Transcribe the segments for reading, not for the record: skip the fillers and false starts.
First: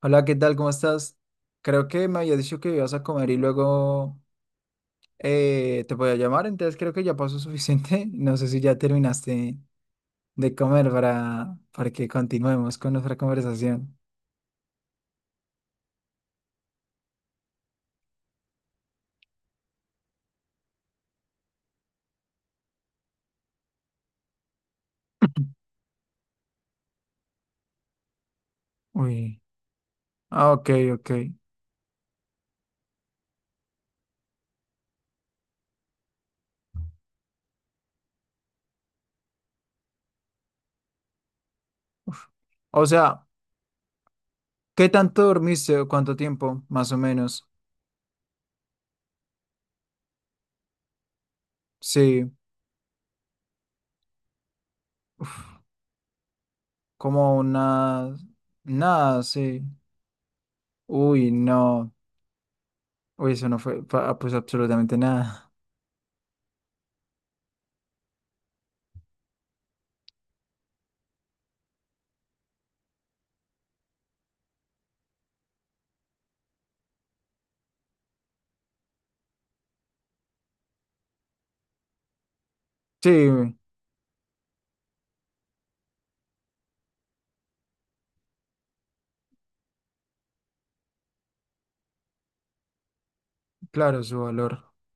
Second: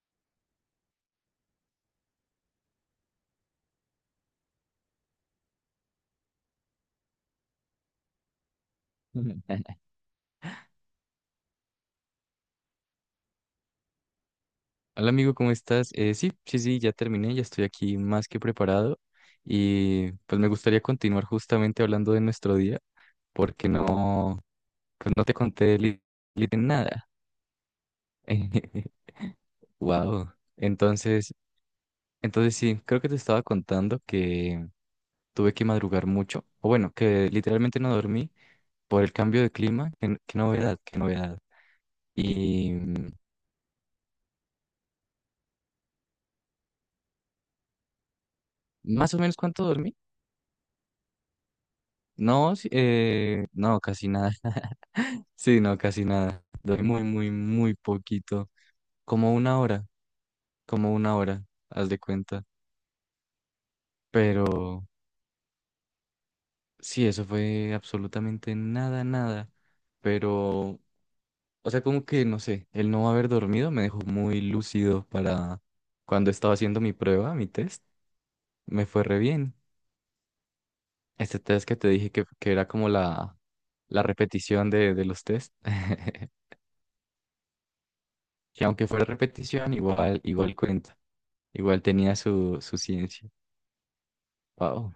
Hola, ¿qué tal? ¿Cómo estás? Creo que me había dicho que ibas a comer y luego te voy a llamar, entonces creo que ya pasó suficiente. No sé si ya Ujú. terminaste de comer para que continuemos con nuestra conversación. Hola amigo, ¿cómo estás? Sí, sí, sí, ya terminé, ya estoy aquí más que preparado y pues me gustaría continuar justamente hablando de nuestro día porque no, pues no te conté nada. Uy. Wow. Ah, ok, ok. Entonces sí, creo que te estaba contando que tuve que madrugar mucho, o bueno, que literalmente no dormí por el cambio de clima. Qué novedad, qué novedad. Uf. Y O sea, ¿qué tanto dormiste o cuánto tiempo, más o menos? más o menos cuánto dormí. Sí. No, sí, no, casi nada. Sí, Uf. no, casi nada. Dormí muy, muy, Como muy una. poquito. Nada, Como una sí. hora, como una Uy, hora, haz no. de cuenta. Uy, eso no fue, pues Pero absolutamente nada. sí, eso fue absolutamente nada, nada. Pero, o sea, como que, no sé, el no haber dormido me dejó muy lúcido para cuando estaba haciendo mi prueba, mi test. Me fue re bien. Este test que te dije que era como Sí, la repetición de los test. Que aunque fuera repetición, igual, igual cuenta. Igual tenía su, su ciencia. claro, su valor. Wow.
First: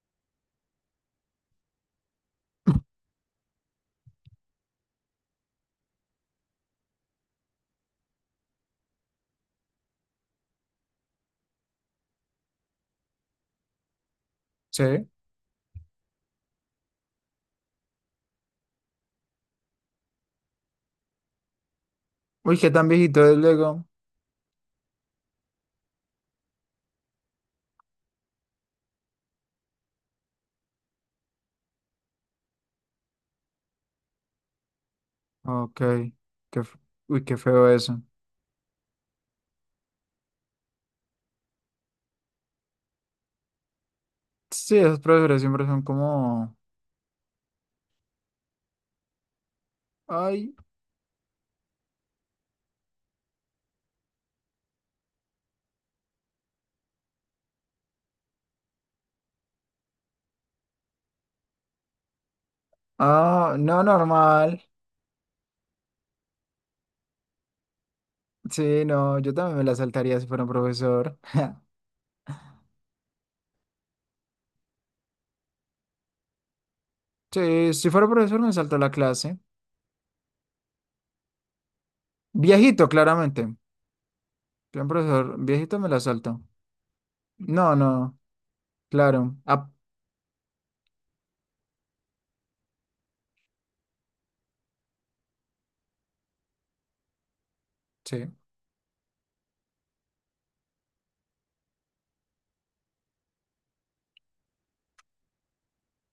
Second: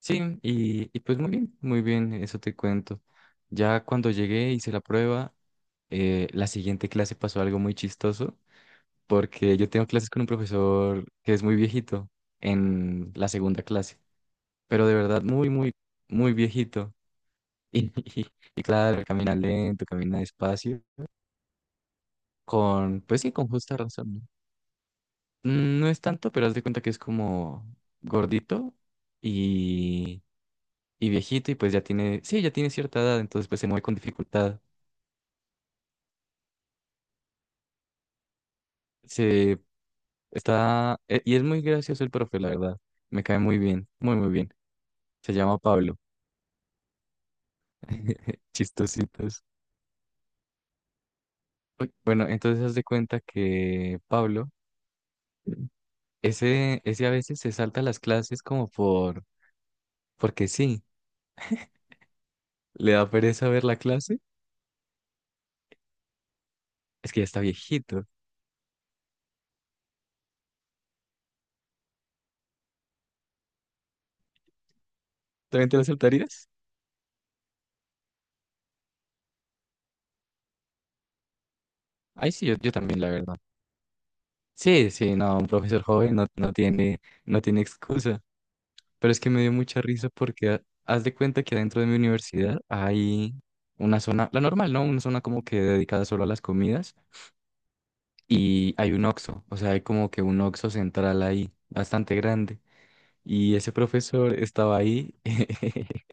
Sí, y pues muy bien, eso te cuento. Ya cuando llegué, hice la prueba, la siguiente clase pasó algo muy chistoso, porque yo tengo clases con un profesor que es muy viejito en la segunda clase, pero de Sí. verdad muy, muy, muy viejito. Y, y, y claro, camina lento, camina despacio, Uy, ¿qué tan con, pues viejito sí, es con justa luego? razón, ¿no? No es tanto, pero haz de cuenta que es como gordito y viejito y pues ya tiene, sí, ya tiene cierta edad, entonces pues se mueve con dificultad. Ok. Qué, f- uy, qué feo eso. Se y es muy gracioso el profe, la verdad. Me cae muy bien, muy, muy bien. Sí, esos Se profesores llama siempre son Pablo. como. Chistositos. Ay. Uy, bueno, entonces haz de cuenta que Pablo, ese a veces se salta las clases porque sí, le da pereza Ah, ver la no, clase. normal. Es que ya está viejito. Sí, no, yo también me la saltaría si fuera un profesor. ¿También te la saltarías? Sí, si fuera profesor me salto la clase. Ay, sí, yo Viejito, también, la verdad. claramente. Si un Sí, sí, no, profesor un viejito profesor me la joven no, salto. no tiene, no tiene No, no, excusa. Pero es que claro. me dio Ah, mucha risa porque haz de cuenta que adentro de mi universidad hay una zona, la normal, ¿no? Una zona como que dedicada solo a las comidas sí. y hay un Oxxo, o sea, hay como que un Oxxo central ahí, bastante grande. Y ese profesor estaba ahí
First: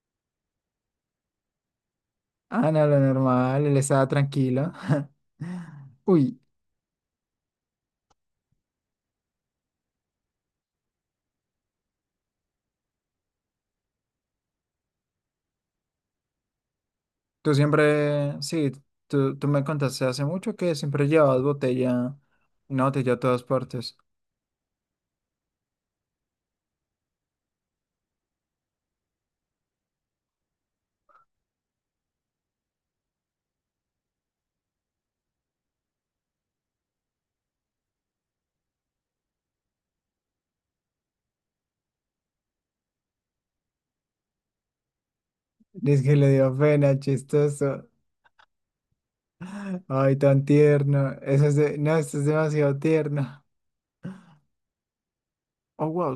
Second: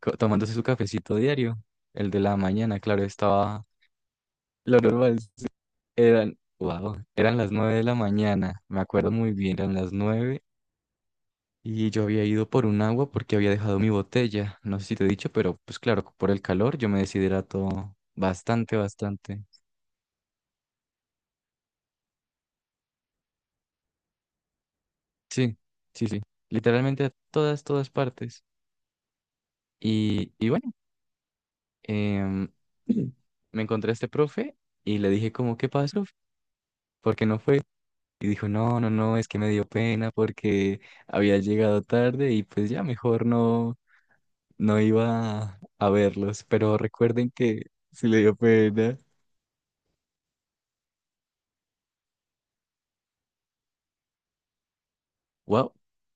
tomándose su cafecito diario, el de la Ah, mañana, no, lo claro, estaba normal, él estaba tranquilo. lo normal. Eran, Uy. wow, eran las 9 de la mañana, me acuerdo muy bien, eran las 9. Y yo había ido por un agua porque había dejado mi botella. No sé si te he dicho, pero pues claro, por el calor yo me Tú deshidrato siempre, sí, bastante, tú, bastante. tú me contaste hace mucho que siempre llevabas botella, una botella a todas partes. Sí, sí, sí. Literalmente a todas, todas partes. Y bueno, em, me encontré a este profe y le dije como, ¿qué pasó? ¿Por qué no fue? Y dijo, no, no, no, es que me dio pena porque había llegado tarde y pues ya mejor no, a Dice que le verlos. dio Pero pena, recuerden que chistoso. sí le dio pena. Ay, tan tierno. No, esto es demasiado tierno. Wow. Oh, wow.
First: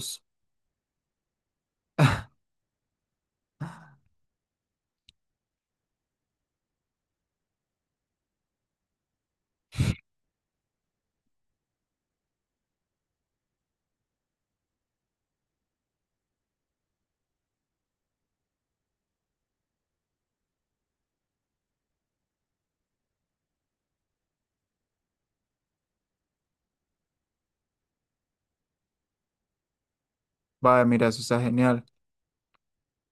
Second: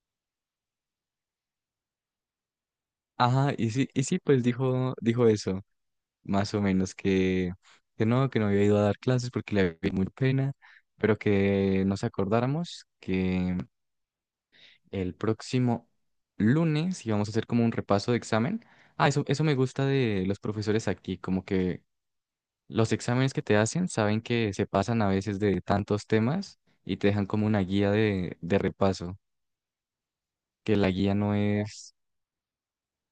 Ajá, y sí, pues dijo, eso, más o menos, que no había ido a dar clases porque le había muy pena, pero que nos acordáramos que el próximo lunes íbamos a hacer como un repaso de examen. Ah, eso me gusta de los profesores aquí, como que los exámenes que te hacen saben que se pasan a veces de tantos temas y te dejan como una guía de repaso, que Vaya, la mira, guía eso no está genial. es,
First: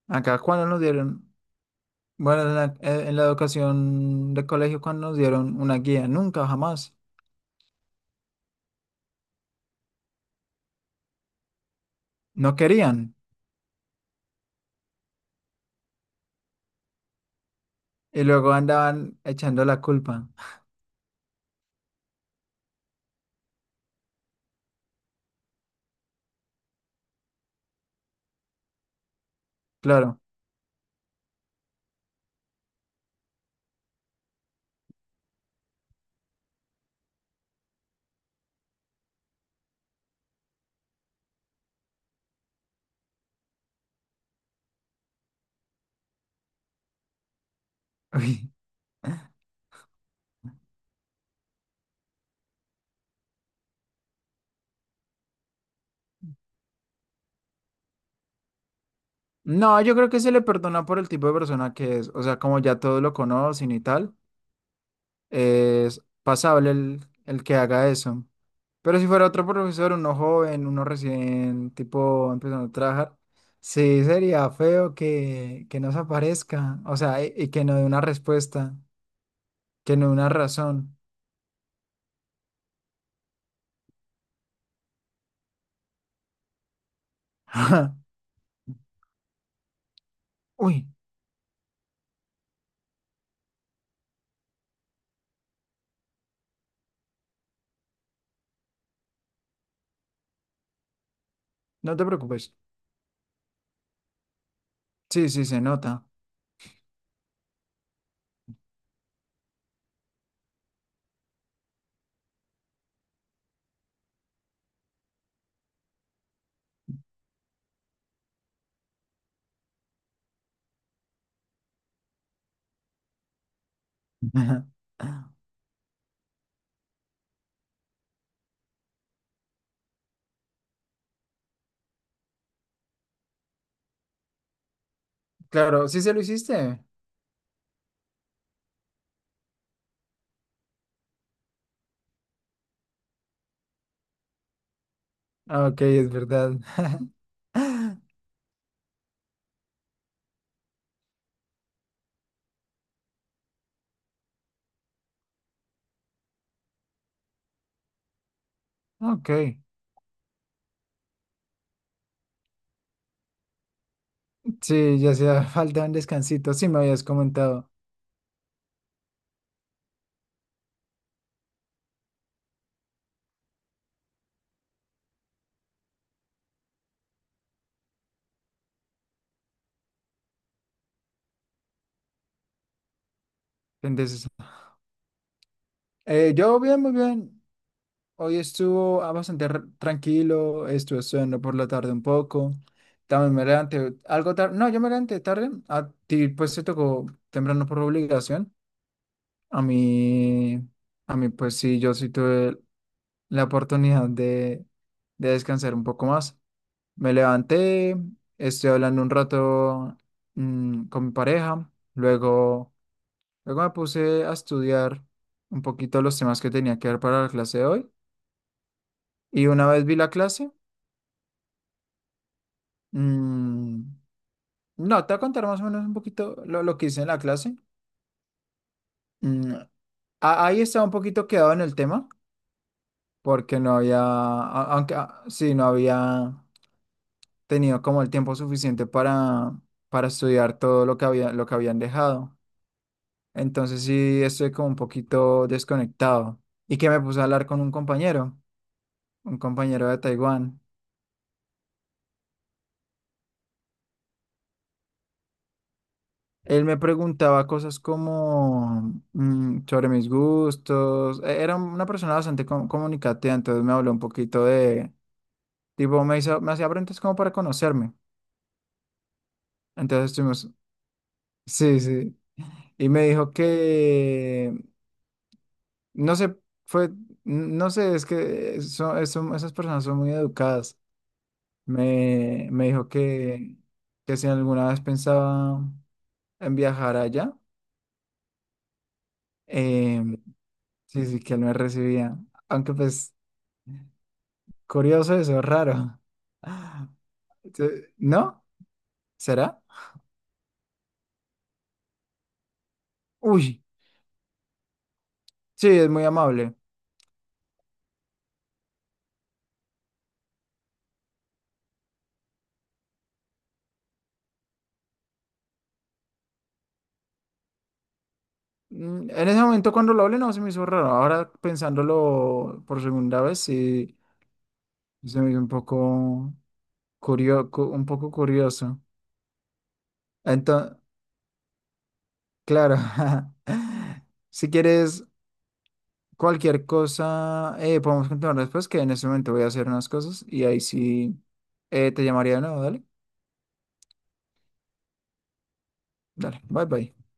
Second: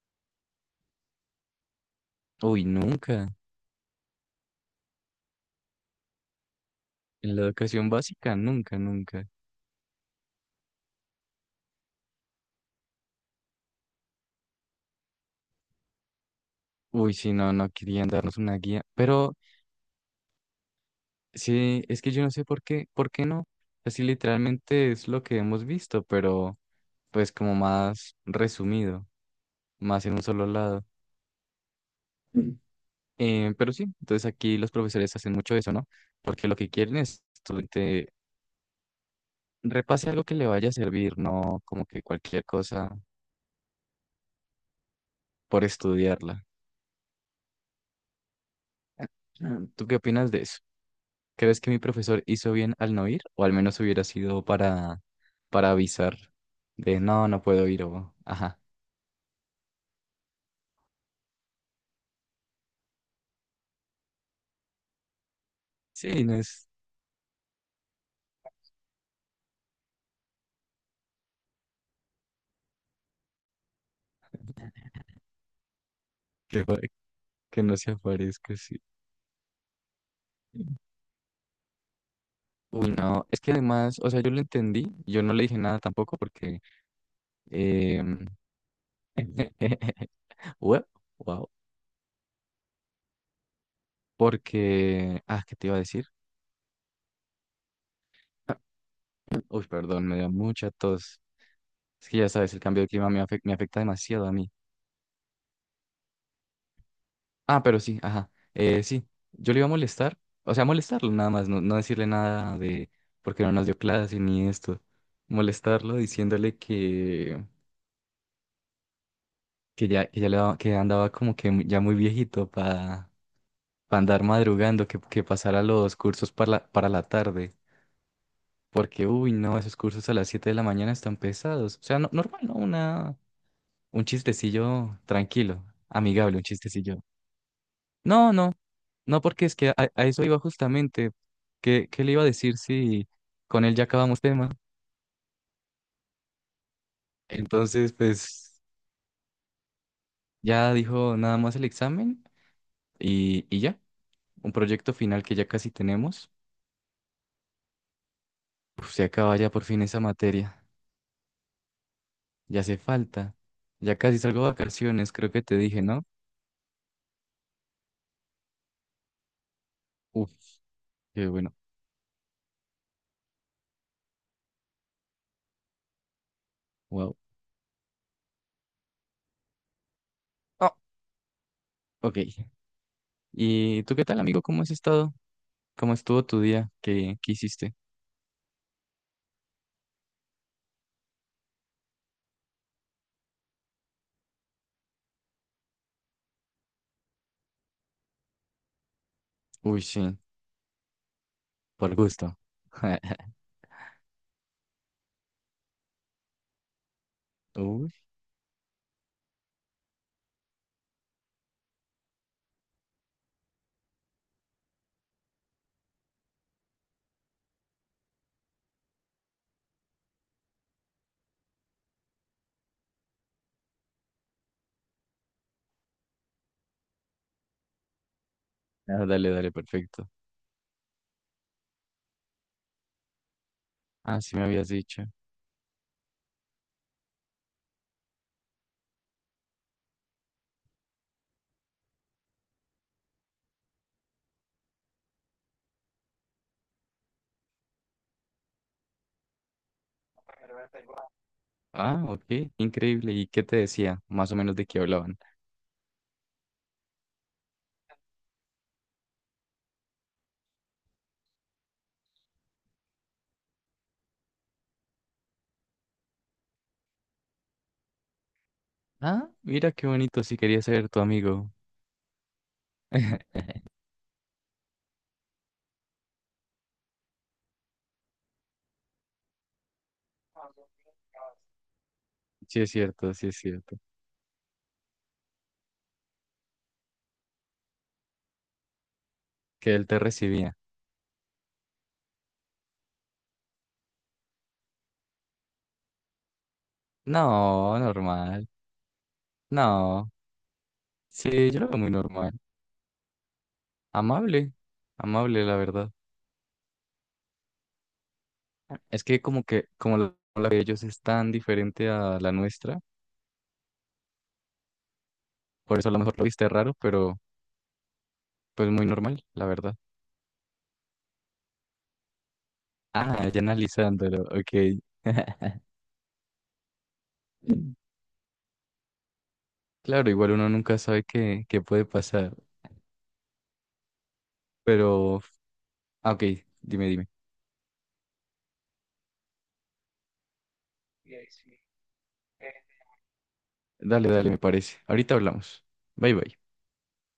¿Acá, cuándo nos dieron? Bueno, uy, en la nunca, educación de colegio, ¿cuando nos dieron una guía? Nunca, jamás. en la educación básica, nunca, nunca. No querían. Uy, sí, no querían Y darnos luego una guía, andaban pero echando la culpa. sí, es que yo no sé por qué no. Así literalmente es lo que hemos visto, pero pues como más resumido, más en Claro. un solo lado. Mm. Pero sí, entonces aquí los profesores hacen mucho eso, ¿no? Porque lo que quieren es que estudiante repase algo que le vaya a servir, no como que cualquier cosa por estudiarla. Ah. ¿Tú qué opinas de eso? ¿Crees que mi profesor hizo bien al no ir? O al menos hubiera sido para avisar de no, puedo ir o ajá. No, yo creo que se le perdona por el tipo de persona que es. O sea, como ya todos lo conocen y tal, es Sí, no es pasable el que haga eso. Pero si fuera otro profesor, uno joven, uno recién tipo empezando a trabajar, sí sería feo que no se que, pa- aparezca. O sea, y que que no no dé se una aparezca, respuesta, sí. que no dé una razón. Uy, no, es que además, o sea, yo lo entendí, yo no le dije nada tampoco porque, eh, Uy, wow, porque, ah, ¿qué te iba a decir? Uy, perdón, me dio mucha tos. no te Es que ya sabes, preocupes. el cambio de clima me afecta demasiado a mí. Sí, sí, se nota. Ah, pero sí, ajá. Sí, yo le iba a molestar, o sea, molestarlo nada más, no decirle nada de porque no nos dio clase ni esto. Molestarlo diciéndole que andaba como que ya muy viejito para andar madrugando, que pasara los cursos para la tarde. Porque, uy, no, esos cursos a las 7 de la mañana están pesados. O sea, normal, ¿no? Un chistecillo tranquilo, Claro, sí se lo amigable, un hiciste. chistecillo. No, no. No, porque es que a eso iba justamente. ¿Qué le iba a decir si con él ya acabamos tema? Ah, ok, es verdad. Entonces, pues ya dijo nada más el examen y ya, un proyecto final que ya casi tenemos. Uf, se Ok. acaba ya por fin esa materia. Ya hace falta. Ya casi salgo a Sí, vacaciones, ya creo que hacía te dije, falta un ¿no? descansito. Sí, me habías comentado. Uf, qué bueno. Wow. Ah, ok. ¿Y tú qué tal, Entonces, amigo? ¿Cómo has estado? ¿Cómo estuvo tu yo día? bien, muy ¿Qué bien. hiciste? Hoy estuvo tranquilo. Estuve estudiando por la tarde un poco. También me levanté algo tarde. No, yo me levanté tarde. A ti, pues, te tocó temprano por obligación. A Uy, sí, mí, a mí, pues, sí, yo por sí gusto. tuve la oportunidad de descansar un poco más. Me Uy. levanté, estoy hablando un rato con mi pareja. Luego. Luego me puse a estudiar un poquito los temas que tenía que ver para la clase de hoy. Y una vez vi la clase, mm, no, te voy a contar más o menos un poquito lo que hice en la clase. Ah, dale, dale, Mm, perfecto. Ahí estaba un poquito quedado en el tema, porque no había, Ah, sí me habías dicho. Sí, no había tenido como el tiempo suficiente para estudiar todo lo que había, lo que habían dejado. Entonces sí, estoy como un poquito desconectado. Y que me puse a hablar con un compañero de Taiwán. Ah, ok, increíble. ¿Y qué te decía? Más o menos de qué hablaban. Él me preguntaba cosas como sobre mis gustos. Era una persona bastante comunicativa, entonces me habló un poquito de, tipo, me hacía preguntas como para conocerme. Ah, mira qué Entonces bonito, si estuvimos, quería ser tu amigo. sí, sí. Y me dijo que, no sé, fue, no sé, es que son, esas personas son muy educadas. Sí Me es dijo cierto, sí es cierto. que si alguna vez pensaba en viajar allá, Que él te em, recibía. sí, sí, que él me recibía. Aunque pues. Curioso eso, raro. No, ¿No? normal. ¿Será? No. Sí, yo lo veo muy normal. Uy, Amable. Amable, la sí, es verdad. muy amable. Es que, como la de ellos es tan diferente a la nuestra, por eso a lo mejor lo viste raro, pero pues muy Mm, normal, en ese la momento verdad. cuando lo hablé no se me hizo raro. Ahora pensándolo por segunda Ah, ya vez sí analizándolo, ok. se me hizo un poco curioso, un poco curioso. Claro, igual uno nunca Entonces, sabe qué puede pasar, claro, si quieres pero... ah, ok, cualquier dime, dime. cosa, podemos continuar después, que en ese momento voy a hacer unas cosas y ahí sí te llamaría de nuevo. Dale, Dale, dale, me parece. Ahorita hablamos. Bye, bye. dale, bye bye.